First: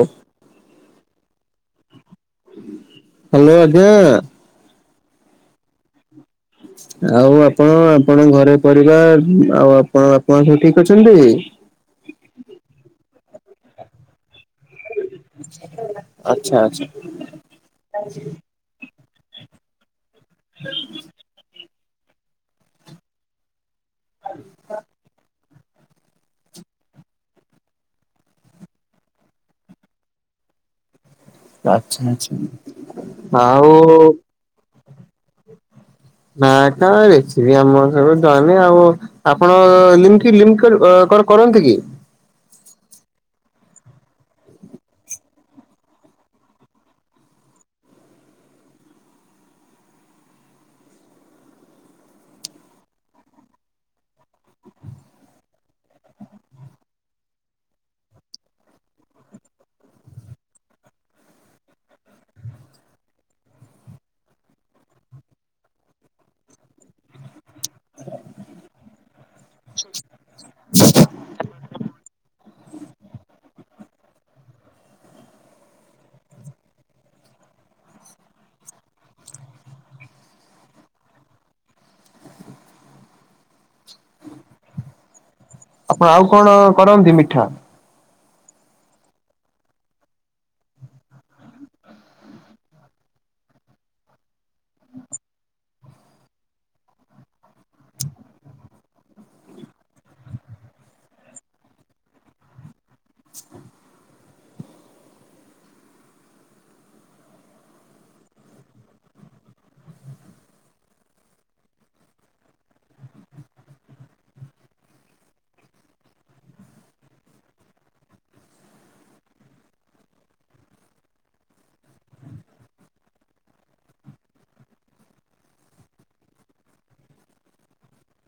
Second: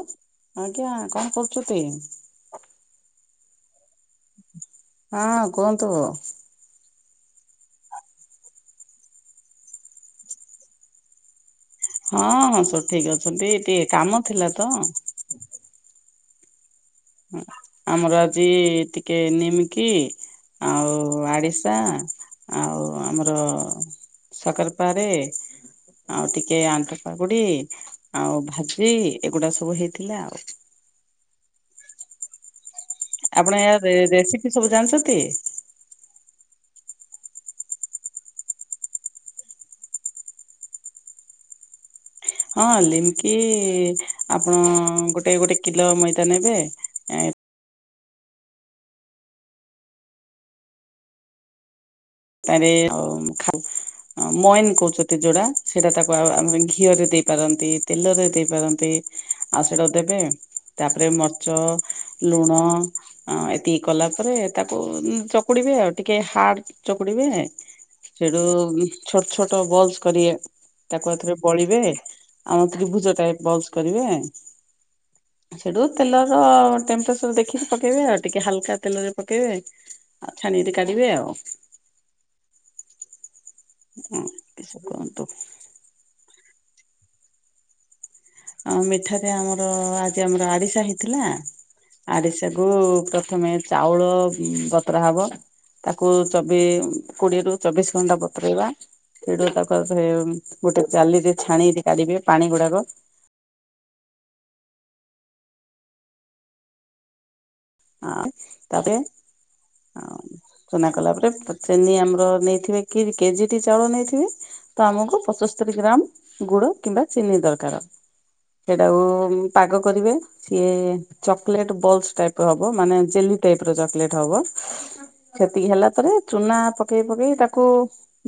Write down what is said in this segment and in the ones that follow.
ଉଁ ଆଜ୍ଞା, କଣ କରୁଛତି? ହ୍ୟାଲୋ ଆଜ୍ଞା। ହଁ କୁହନ୍ତୁ। ଆଉ ଆପଣ, ଆପଣଙ୍କ ଘରେ ପରିବାର, ଆଉ ଆପଣଙ୍କ ବାପା ମା ସବୁ ଠିକ ଅଛନ୍ତି? ହଁ ହଁ ସବୁ ଠିକ ଅଛନ୍ତି, ଟିକେ କାମ ଥିଲା ତ ଆଚ୍ଛା ଆଚ୍ଛା। ଆମର ଆଜି ଟିକେ ନିମକି ଆଉ ଆଡ଼ିସା ଆଉ ଆମର ସକରପାରେ ଆଉ ଟିକେ ଆଣ୍ଠପାଗୁଡି ଆଉ ଭାଜି ଏଗୁଡା ସବୁ ହେଇଥିଲା ଆଉ। ଆଚ୍ଛା ଆଚ୍ଛା। ଆପଣ ଆଉ ଏହାର ରେ-ରେସିପି ସବୁ ଜାଣିଛତି? ନାଁ ନାଁ ରେସିପି ଆମର ସବୁ ଜାଣିନି ଆଉ। ଆପଣ ଅ ଲିମକି ଲିମକ କଣ କରନ୍ତି କି? ହଁ ଲିମକି ଆପଣ ଗୋଟେ ଗୋଟେ କିଲୋ ମଇଦା ନେବେ ଏ ତାରେ ଅ ଖାଉ ମଏନ୍ କହୁଛନ୍ତି ଯୋଉଟା ସେଇଟା ତାକୁ ଆମ ଘିଅରେ ଦେଇପାରନ୍ତି, ତେଲରେ ଦେଇପାରନ୍ତି ଆଉ ସେଇଟାକୁ ଦେବେ। ତାପରେ ମର୍ଚ, ଲୁଣ ଅ ଏତିକି କଲା ପରେ ତାକୁ, ଉମ୍ ଚକୁଡିବେ ଆଉ ଟିକେ ହାର୍ଡ ଚକୁଡିବେ ସେଉଠୁ ଛୋଟ ଛୋଟ ବଲ୍ସ କରିବେ, ତାକୁ ଆଉଥରେ ବଳିବେ ଆମ ତ୍ରିଭୁଜ ଟାଇପ ବଲ୍ସ କରିବେ ସେଉଠୁ ତେଲର ଟେମ୍ପରେଚର ଦେଖିକି ପକେଇବେ ଆଉ ଟିକେ ହାଲକା ତେଲରେ ପକେଇବେ ଆଉ ଛାଣିକିରି କାଢିବେ ଆଉ। ହୁଁ କିସ କୁହନ୍ତୁ। ଆପଣ ଆଉ କଣ କରନ୍ତି ମିଠା? ଅଁ ମିଠାରେ ଆମର ଆଜି ଆମର ଆରିସା ହେଇଥିଲା ଆରିସାକୁୁ ପ୍ରଥମେ ଚାଉଳ ବତୁରା ହବ ତାକୁ ଚବି କୋଡିଏରୁ ଚବିଶ ଘଣ୍ଟା ବତୁରେଇବା ସେଉଟୁ ତାକୁ ଆଉଥରେ ଗୋଟେ ଜାଲିରେ ଛାଣିକିରି କାଢ଼ିବେ, ପାଣି ଗୁଡାକ। ଆଁ ତାପ ଆଉ ଚୁନା କଲା ପରେ ଚେନି ଆମର ନେଇଥିବେ କି କେଜିଟି ଚାଉଳ ନେଇଥିବେ ତ ଆମକୁ ପଚସ୍ତରି ଗ୍ରାମ୍ ଗୁଡ କିମ୍ବା ଚିନି ଦରକାର। ସେଇଟାକୁ ପାଗ କରିବେ, ସିଏ ଚକଲେଟ୍ ବଲ୍ସ ଟାଇପ ର ହବ, ମାନେ ଜେଲି ଟାଇପର ଚକଲେଟ୍ ହବ ସେତିକି ହେଲା ପରେ, ଚୁନା ପକେଇ ପକେଇ ତାକୁ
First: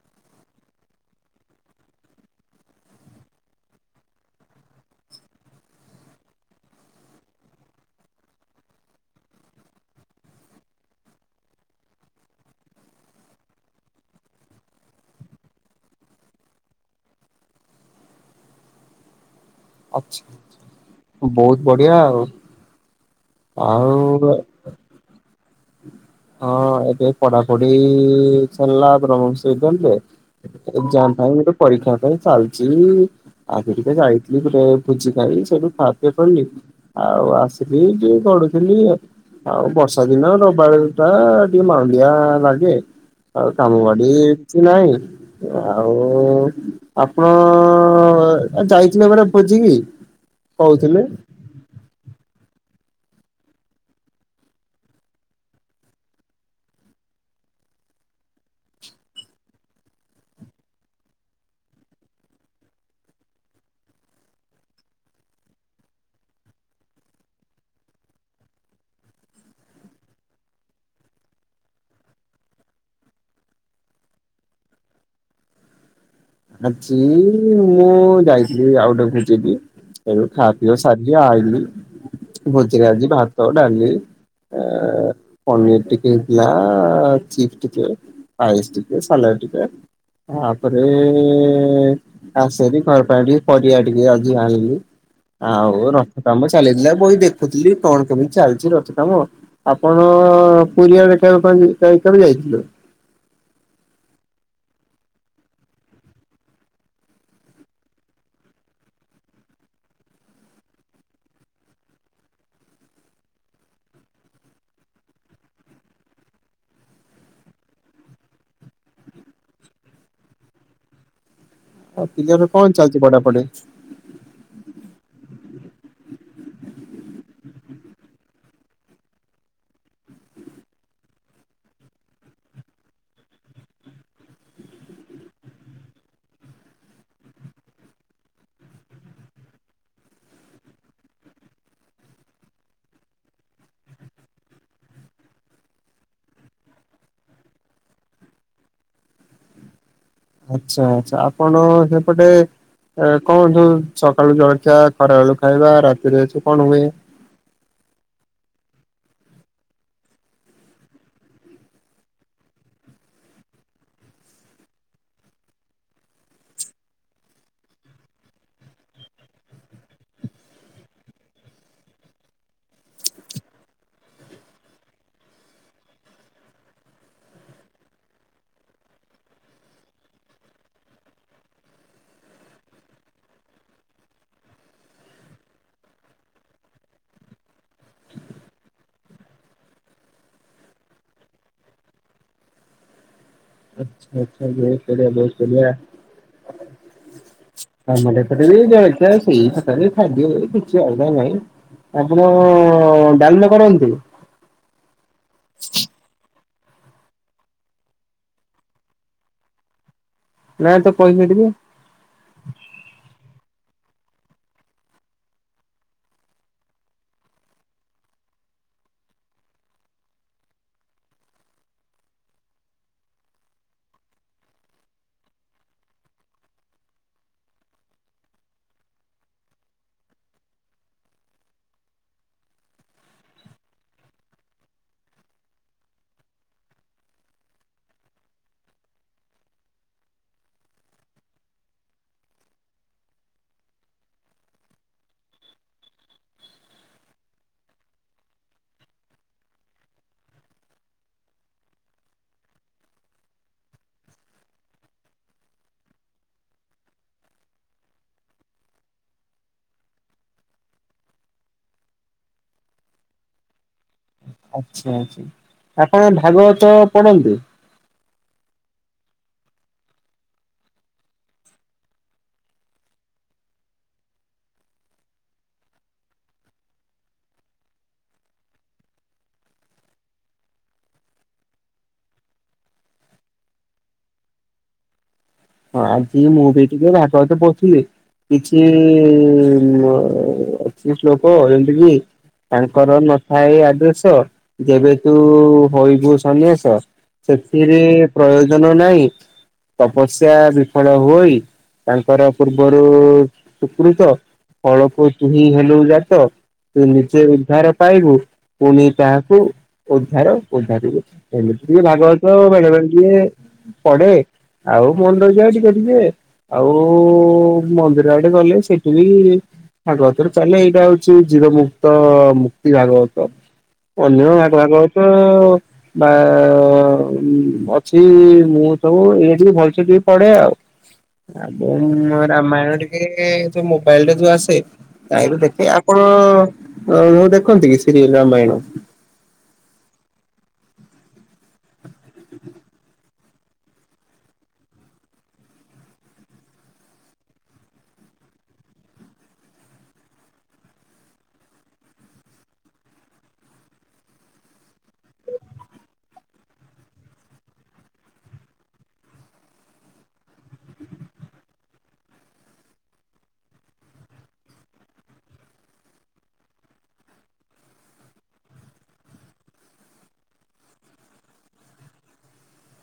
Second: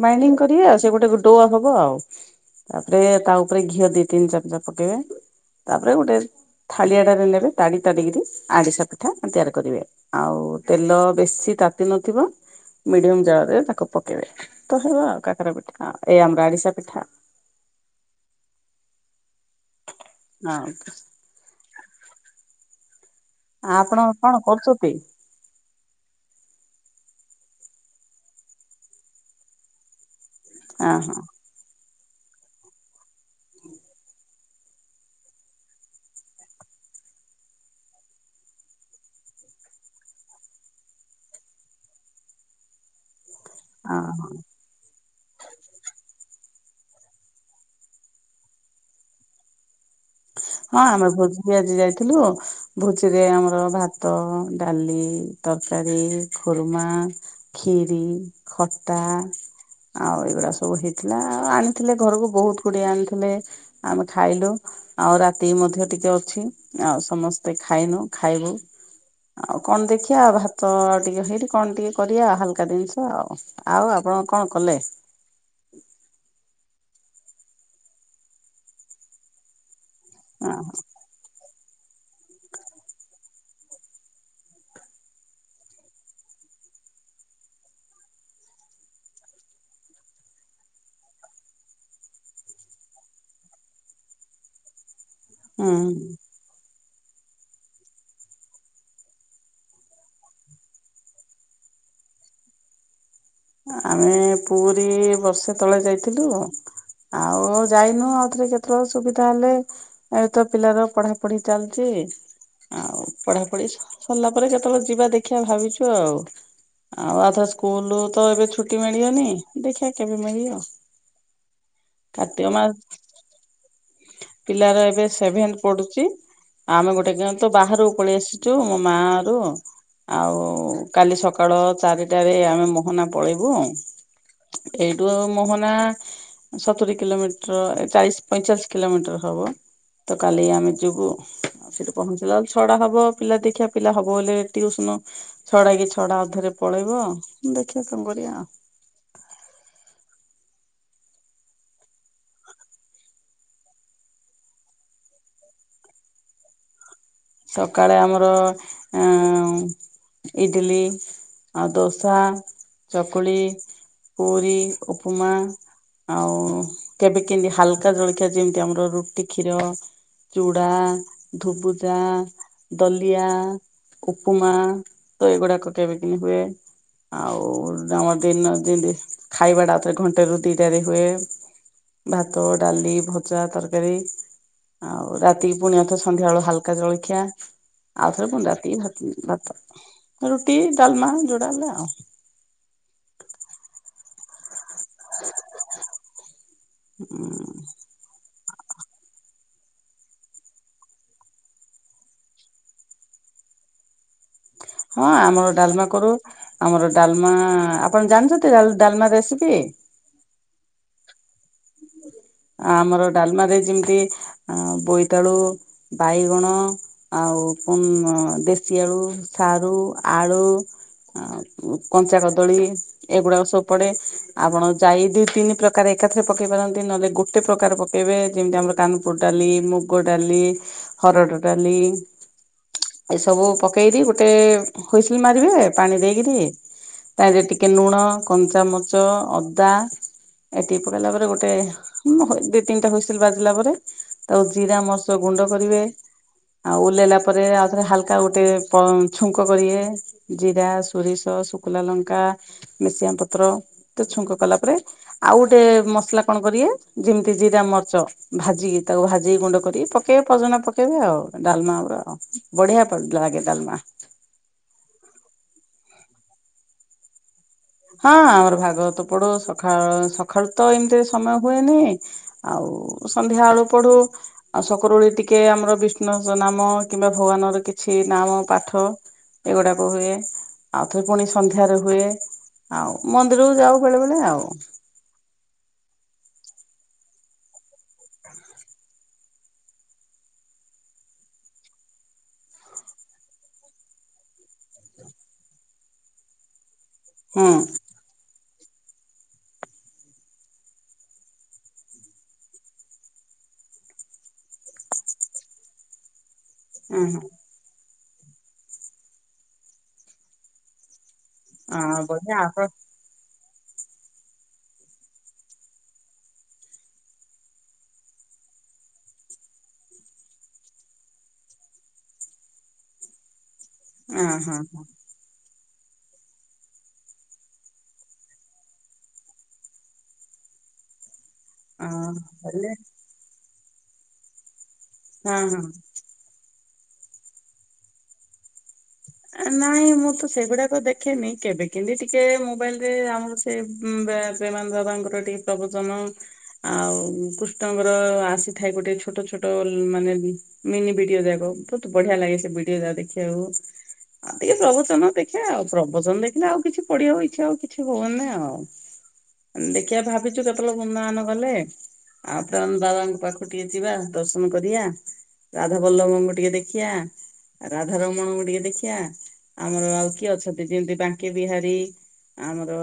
ବାଇଣ୍ଡିଂ କରିବେ ଆଉ ସିଏ ଗୋଟେ ଡୋ ହବ ଆଉ। ତାପରେ ତା ଉପରେ ଘିଅ ଦି ତିନି ଚାମଚା ପକେଇବେ ତାପରେ ଗୋଟେ ଥାଳିଆଟାରେ ନେବେ ତାଡି ତାଡ଼ିକିରି ଆଡିଶା ପି ପିଠା ତିଆରି କରିବେ। ଆଉ ତେଲ ବେଶୀ ତାତି ନଥିବ ମିଡିୟମ ଜାଳରେ ତାକୁ ପକେଇବେ, ତ ହେବ ଆଉ କାକରା ପିଠା ଆଉ ଏ ଆମର ଆରିସା ପିଠା ଆଉ। ଅଛି। ହଁ। ବହୁତ ବଢିଆ ଆଉ। ଆ ଆଉ ଆପଣ କଣ କରୁଚତି? ହଁ ଏବେ ପଢାପଢି ସରିଲା ବ୍ରହ୍ମଶ୍ରୀ କଲରେ ହଁ ଏକ୍ଜାମ ହଁ ପାଇଁ ଗୋଟେ ପରୀକ୍ଷା ପାଇଁ ଚାଲିଛି ଆଗ ଟିକେ ଯାଇଥିଲି ବୁଲିଆ ଭୋଜି ଖାଇ ସେଉଠୁ ଖା ପିଅ କରିଲି। ଆଉ ଆସିଲି ଟିକେ ଗଢୁଥିଲି ଆଉ ବର୍ଷା ଦିନ ରବିବାରେ ଆଁ ଟିକେ ମାଣ୍ଡିଆ ଲାଗେ ଆଉ କାମ ହଁ ବାଡି କିଛିନାଇଁ। ଆଉ ଆପଣ ଯାଇଥିଲେ ପରା ଭୋଜିିକି? ହଁ କହୁଥିଲେ। ଆମେ ଭୋଜି ଜି ଆଜି ଯାଇଥିଲୁ ଭୋଜିରେ ଆମର ଭାତ ଡାଲି ତରକାରୀ ଖୁର୍ମା ଖିରି ଖଟା ଆଉ ଏଇଗୁଡା ସବୁ ହେଇଥିଲା ଆଉ ଆଣିଥିଲେ ଘରକୁ ବହୁତ ଗୁଡିଏ ଆଣିଥିଲେ ଆମେ ଖାଇଲୁ ଆଉ ରାତିକୁ ମଧ୍ୟ ଟିକେ ଅଛି ଆଉ ସମସ୍ତେ ଖାଇନୁ ଖାଇବୁ ଆଉ କଣ ଦେଖିବା ଭାତ ଟିକେ ହେଇଠି କଣ ଟିକେ କରିବା ହାଲକା ଜିନିଷ ଆଉ। ଆଉ ଆପଣ କଣ କଲେ।? ଆଜି ମୁଁ ଯାଇଥିଲି ଆଉ ଗୋଟେ ଭୋଜିକି ଏ ଖାଆ ପିଅ ସାରି ଆଇଲି ଭୋଜିରେ ଆଜି ଭାତ ଡାଲି ଆ ପନିର ଟିକେ ହେଇଥିଲା ଚିପ୍ ଟିକେ ପାଇସି ଟିକେ ସଲାଡ ଟିକେ ତାପରେ ଏଁ ଆସେରୀ ପାରପେରି ପରିବା ଟିକେ ଆଜି ଆଣିଲି। ଆଉ ହୁଁ ରଥ କାମ ଚାଲିଥିଲା ବଇ ଦେଖୁଥିଲି କଣ କେମିତି ଚାଲିଛି ରଥ କାମ। ଆପଣ ପୁରୀ ଆଡ଼େ କେବେ କଣ ଯା ଜ [unintelligible] ଯାଇଥିଲେ। ଆମେ ପୁରୀ ବର୍ଷେ ତଳେ ଯାଇଥିଲୁ। ଆଉ ଯାଇନୁ ଆଉଥରେ କେତେବେଳେ ସୁବିଧା ହେଲେ ଏଇ ତ ପିଲାର ପଢାପଢି ଚାଲିଚି। ଆଉ ପଢାପଢି ସ ସରିଲା ପରେ ଯେତେବେଳେ ଯିବା ଦେଖିଆ ଭାବିଛୁ ଆଉ ଆଉ ଆଥ ସ୍କୁଲ ତ ଏବେ ଛୁଟି ମିଳିବନି ଦେଖିଆ କେବେ ମିଳିବ। ଆଉ ପିଲର କାର୍ତ୍ତିକ କଣ ମାସ ଚାଲିଛି ପଢା ପଢ଼ି? ପିଲାର ଏବେ ସେବେନ୍ତଃ ପଢୁଛି। ଆମେ ଗୋଟେ ଗାଁ ତ ବାହାରକୁ ପଳେଇ ଆସିଛୁ ମୋ ମା ଅରୁ ଆଉ କାଲି ସକାଳ ଚାରିଟାରେ ଆମେ ମୋହନା ପଳେଇବୁ। ଏଇଠୁ ମୋହନା ସତୁରି କିଲୋମିଟର ଚାଳିଶ ପଇଁଚାଳିଶ କିଲୋମିଟର ହବ ତ କାଲି ଆମେ ଯିବୁ। ସେଠୁ ପହଞ୍ଚିଲା ବେଳକୁ ଛଟା ହବ ପିଲା ଦେଖିବା ପିଲା ହବ ବଲେ ଟିଉସନ ଛଟା କି ଛଟା ଅଧରେ ପଳେଇବ ଦେଖିବା କଣ କରିବା ଆଉ ଆଚ୍ଛା ଆଛା ଆପଣ ସେପଟେ ଏ କଣ ସୁ ସକାଳୁ ଜଳଖିଆ ଖରା ବେଳୁ ଖାଇବା ରାତିରେ ଛୁ କଣ ହୁଏ? ସକାଳେ ଆମର ଅ ଇଡିଲି ଆଉ ଦୋସା ଚକୁଳି ପୁରୀ ଉପମା ଆଉ କେବେ କେମିତି ହାଲକା ଜଳଖିଆ ଯେମିତି ଆମର ରୁଟି କ୍ଷୀର ଚୁଡା ଧୁବୁଜା ଦଲିଆ ଉପମା ତ ଏଇଗୁଡାକ କେବେ କେମିତି ହୁଏ। ଆଉ ଆମର ଦିନ ଯିନ୍ତି ଖାଇବା ଟା ଆଉଥରେ ଘଣ୍ଟେ ରୁ ଦିଟା ରେ ହୁଏ। ଭାତ ଡାଲି ଭଜା ତରକାରୀ ଆଉ ରାତି ପୁଣି ଆଥରେ ସନ୍ଧ୍ୟାବଳ ହାଲ କା ଜଳଖିଆ ଆଉଥରେ ରାତି ପୁଣି ଭାତ ଭାତ। ରୁଟି ଡାଲମା ଯୋଟା ହେଲେ ଆଉ। ଆଛା ବହୁତ ବଢିଆ ବହୁତ ବଢିଆ ଆଉ [unintelligible] [unintelligible] ସେ ବଳଛ ସେଇ କଥା [unintelligible] ଖାଲି ଖାଦ୍ୟ କିଛି ଅଲଗା ନାଇଁ ଆପଣ ଡାଲମା କରନ୍ତି? ହଁ ଆମର ଡ଼ାଲମା କରୁ। ଆମର ଡ଼ାଲମା ଆପଣ ଜାଣିଛନ୍ତି ଡା ଡ଼ାଲମା ରେସିପି? ନାଇଁ ତ କହିବେ ଟିକେ। ଆମର ଡ଼ାଲମା ରେ ଯେମିତି ବୋଇତାଳୁ, ବାଇଗଣ ଆଉ ଦେଶୀ ଆଳୁ ସାରୁ ଆଳୁ। ଆଉ କଞ୍ଚା କଦଳୀ। ଏଗୁଡ଼ାକ ସବୁ ପଡ଼େ ଆପଣ ଜାଇ ଦୁଇ ତିନି ପ୍ରକାର ଏକାଥରେ ପକେଇ ପାରନ୍ତି ନହେଲେ ଗୋଟେ ପ୍ରକାର ପକେଇବେ ଯେମିତି ଆମର କାନପୁର୍ ଡ଼ାଲି, ମୁଗ ଡ଼ାଲି। ହରଡ଼ ଡ଼ାଲି। ଏ ସବୁ ପକେଇକି ଗୋଟେ ହୁଇସିଲି ମାରିବେ ପାଣି ଦେଇକରି। ତା ଦେହରେ ଟିକେ ଲୁଣ କଞ୍ଚାମରିଚ ଅଦା ଏତିକି। ପକେଇଲା ପରେ ଗୋଟେ ଦି ତିନିଟା ହୁଇସିଲି ବାଜିଲା ପରେ ତାକୁ ଜିରା ମରିସ ଗୁଣ୍ଡ କରିବେ। ଆଉ ଓହ୍ଲେଇଲା ପରେ ଆଉଥରେ ହାଲକା ଗୋଟେ [unintelligible] ଛୁଙ୍କ କରିବେ। ଜିରା, ଶୋରିଷ, ଶୁଖିଲା ଲଙ୍କା ଭେର୍ସୁଙ୍ଗା ପତ୍ର ତ ଛୁଙ୍କ କଲା ପରେ ଆଉ ଗୋଟେ [unintelligible] ମସଲା କଣ କରିବେ ଯେମିତି ଜିରା ମରିଚ। ଭାଜିକି ତାକୁ ଭାଜିକି ଗୁଣ୍ଡ କରିକି ପକେଇବେ ପଜନା ପକେଇବେ ଆଉ ଡ଼ାଲମା [unintelligible] ବଢ଼ିଆ ଲାଗେ ଡ଼ାଲମା। ଆଚ୍ଛା ଆଚ୍ଛା ଆପଣ ଭାଗବତ ପଢ଼ନ୍ତି? ହଁ ଆମର ଭାଗବତ ପଢୁ ସକାଳୁ ସକାଳୁ ତ ଏମିତିରେ ସମୟ ହୁଏନି। ଆଉ ସନ୍ଧ୍ୟାବେଳୁ ପଢୁ। ଆଉ ସକାଳ ଓଳି ଟିକେ ଆମର ବିଷ୍ଣୁ ଙ୍କ ନାମ କିମ୍ବା ଭଗବାନର କିଛି ନାମ ପାଠ। ଏଗୁଡ଼ାକ ହୁଏ ଆଉଥରେ ପୁଣି ସନ୍ଧ୍ୟାରେ ହୁଏ। ଆଉ ମନ୍ଦିରକୁ ଯାଉ ବେଳେ ବେଳେ ଆଉ। ହଁ ଆଜି ମୁଁ ବି ଟିକେ ଭାଗବତ ପଢ଼ୁଥିଲି। କିଛି ଅଛି ଶ୍ଳୋକ ଏମିତି। ତାଙ୍କର ନଥାଏ ଆଦେଶ ଯେବେ ତୁ ହୋଇବୁ ସନ୍ନ୍ୟାସ। ହୁଁ। ସେଥିରେ ପ୍ରୟୋଜନ ନାହିଁ ତପସ୍ ତପସ୍ୟା ବିଫଳ ହୁଅଇ ତାଙ୍କର ପୂର୍ବରୁ ସୁକୃତ। ଫଳକୁ ତୁ ହି ହେଲୁ ଯାତ। ତୁ ଉଁ ହୁଁ ନିଜେ ଉଦ୍ଧାର ପାଇବୁ ପୁଣି ତାହାକୁ ଉଦ୍ଧାର ଉଦ୍ଧାରିବୁ। ଆ ଏମିତି ବଢିଆ ଭାଗବତ ଆପଣ ବେଳେବେଳେ ଟିକେ ପଢ଼େ ଆଉ ମନେ ରହିଯାଏ ଟିକେ ଟିକେ ଆଉ ମନ୍ଦିର ଆଡ଼େ ଗଲେ ସେଠି ବି ଭାଗବତରେ ଚାଲେ ଏଇଟା ହଉଚି ଜିରୋ ମୁୁକ୍ତ ମୁକ୍ତି ଭାଗବତ। ଅନ୍ୟ ହଁ ଭାଗ ହଁ ଭାଗବତ ତ ବା ଅଛି ମୁଁ ସବୁ ଏଇ ଟିକେ [unintelligible] ସେଠି ପଢ଼େ ହଁ ଆଉ ବଲେ ରାମାୟଣ ଟିକେ ଏ ଯୋଉ ମୋବାଇଲରେ ଯୋଉ ଆସେ ହଁ [unintelligible] ହଁ। ଦେଖେ ଆ ଆପଣ ମୁଁ ଦେଖନ୍ତି କି ସିରିଏଲ ରାମାୟଣ? ନାଇଁ ମୁଁ ତ ସେଗୁଡ଼ାକ ଦେଖେନି କେବେ କେବେ ଟିକେ ମୋବାଇଲ ରେ ଆମର ସେ ପ୍ରେ ପ୍ରେମାନନ୍ଦ ବାବା ଙ୍କ ର ଟିକେ ପ୍ରବଚନ ଆଉ କୃଷ୍ଣଙ୍କର ଆସିଥାଏ ଗୋଟେ ଛୋଟ ଛୋଟ ମାନେ ମିନି ଭିଡ଼ିଓ ଯାକ ବହୁତ୍ ବଢ଼ିଆ ଲାଗେ ସେ ଭିଡ଼ିଓ ଯାକ ଦେଖିବାକୁ। ଆଉ ଟିକେ ପ୍ରବଚନ ଦେଖେ ଆଉ ପ୍ରବଚନ ଦେଖିଲେ ଆଉ କିଛି ପଢ଼ିବାକୁ ଇଚ୍ଛା ଆଉ କିଛି ହୁଏନି ଆଉ। ଦେଖିବା ଭାବିଛୁ କେତେବେଳେ ବୃନ୍ଦାବନ ଗଲେ ଆଉ ପ୍ରେମାନନ୍ଦ ବାବାଙ୍କ ପାଖକୁ ଟିକେ ଯିବା ଦର୍ଶନ କରିବା। ରାଧାବଲ୍ଲଭଙ୍କୁ ଟିକେ ଦେଖିଆ ରାଧା ରମଣଙ୍କୁ ଟିକେ ଦେଖି ବା ଆମର ଆଉ କିଏ ଅଛନ୍ତି ଯେମିତି ବାଙ୍କି ବିହାରୀ ଆମର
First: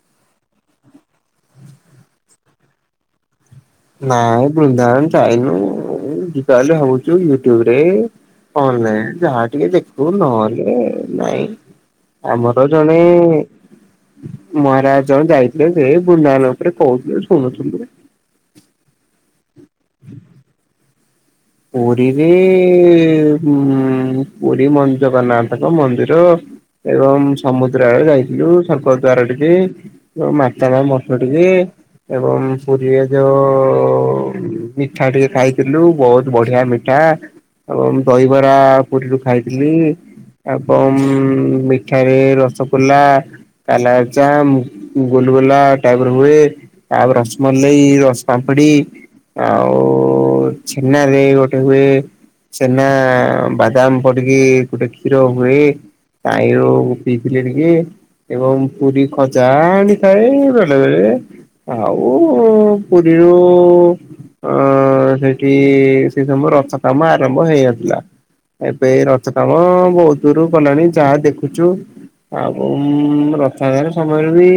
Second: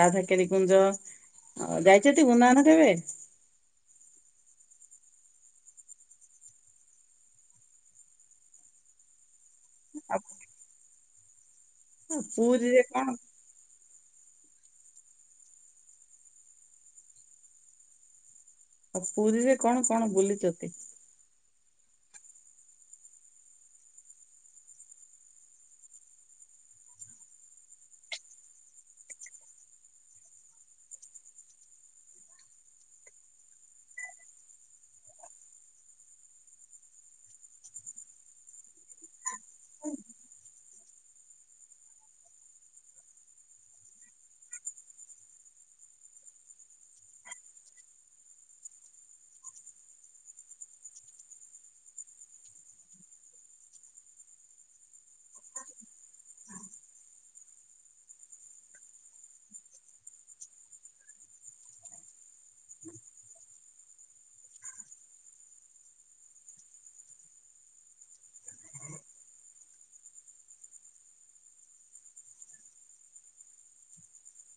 ରାଧାକେରି କୁଞ୍ଜ ଆଉ ଯାଇଛନ୍ତି ବୃନ୍ଦାବନ କେବେ? ନାଇଁ ବୃନ୍ଦାବନ ଯାଇନୁ ଉଁ ଯିବା ବୋଲି ଭାବୁଚୁ। ୟୁଟ୍ୟୁବରେ ଅନଲାଇନ୍ ଯାହା ଟିକେ ଦେଖୁ ଆଉ ନହେଲେ ନାଇଁ। ଆମର ପୁରୀରେ ଜଣେ କଣ ମହାରାଜ ଜଣେ ଯାଇଥିଲେ ସେ ବୃନ୍ଦାବନ ଉପରେ କହୁଥିଲେ ଶୁଣୁଥିଲୁ। ଆଉ ପୁରୀରେ କଣ କଣ ବୁଲିଚନ୍ତି? ପୁରୀରେ ଉଁ ପୁରୀ [unintelligible] ମନ୍ଦିର ଏବଂ ସମୁଦ୍ରଆଡ଼େ ଯାଇଥିଲୁ, ସ୍ବର୍ଗ ଦ୍ୱାର ଟିକେ ମାତା [unintelligible] ମଠ ଟିକେ ଏବଂ ପୁରୀରେ ଯୋଉ ଉଁ ମିଠା ଟିକେ ଖାଇଥିଲୁ ବହୁ ବଢିଆ ମିଠା ଏବଂ ଦହିବରା ପୁରୀରୁ ଖାଇଥିଲି ଏବଂ ମିଠାରେ ରସଗୋଲା କାଲାଯାମ୍ ଗୁଲୁଗୁଲା ଟାଇପର ହୁଏ। ତା ପରେ ରସ୍ ମଲେଇ, ରସ୍ ପାମ୍ପଡି [unintelligible] ଉ ଛେନାରେ ଗୋଟେ ହୁଏ ଛେନା ବାଦାମ ପଡିକି ଗୋଟେ କ୍ଷୀର ହୁଏ ତାହିଁରୁ ପିଇଥିଲି ଟିକେ ଏବଂ ପୁରୀ ଖଜା ଆଣିଥାଏ ବେଳେବେଳେ ଆଉ ପୁରୀରୁ ଅଁ ସେଠି ସେ ସମୟରେ ରଥ କାମ ଆରମ୍ଭ ହେଇନଥିଲା। ଏବେ ରଥ କାମ ବହୁତ ଦୂରୁ ଗଲାଣି ଯାହା ଦେଖୁଛୁ ଆଉ ଉଁ ରଥ [unintelligible] ସମୟରେ ବି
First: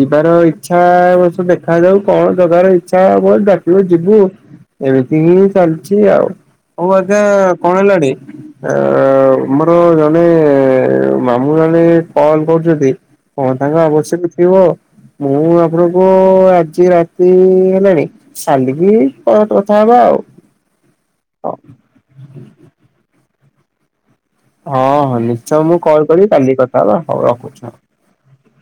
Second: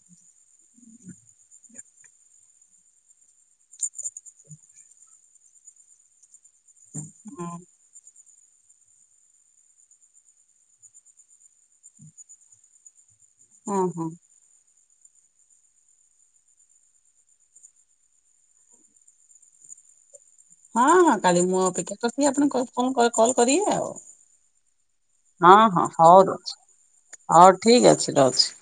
ଯିବାର ଇଚ୍ଛା ଏ ବର୍ଷ ଦେଖାଯାଉ କଣ ଜଗାର ଇଚ୍ଛା ହବ ଡାକିବ ଯିବୁ। ଏମିତି ହିଁ ଚାଲିଛି ଆଉ। ହଉ ଆଜ୍ଞା ହଁ କଣ ହେଲାଣି? ଆଁ ଆମର ଜଣେ ମାମୁଁ ଜଣେ କଲ କରୁଛନ୍ତି କଣ ତାଙ୍କ ହଁ ହଁ ଆବଶ୍ୟକ ଅଛି? ଥିବ ମୁଁ ଆପଣଙ୍କୁ ଆଜି ରାତି ହେଲାଣି କାଲିକି ପରେ କଥା ହବା ଆଉ। ହଁ ହଁ କାଲି ମୁଁ ଅପେକ୍ଷା କରିିଥିବି ଆପଣ କ-କ-କ-କଲ କରିବେ ଆଉ। ହଁ ହଁ ନିଶ୍ଚୟ ମୁଁ ହଁ କଲ୍ ହଉ କରିବି କାଲି ରହୁଛି। କଥା ହବା ହଉ ରଖୁଛି। ଠିକ୍ ଅଛି ରହୁଛି।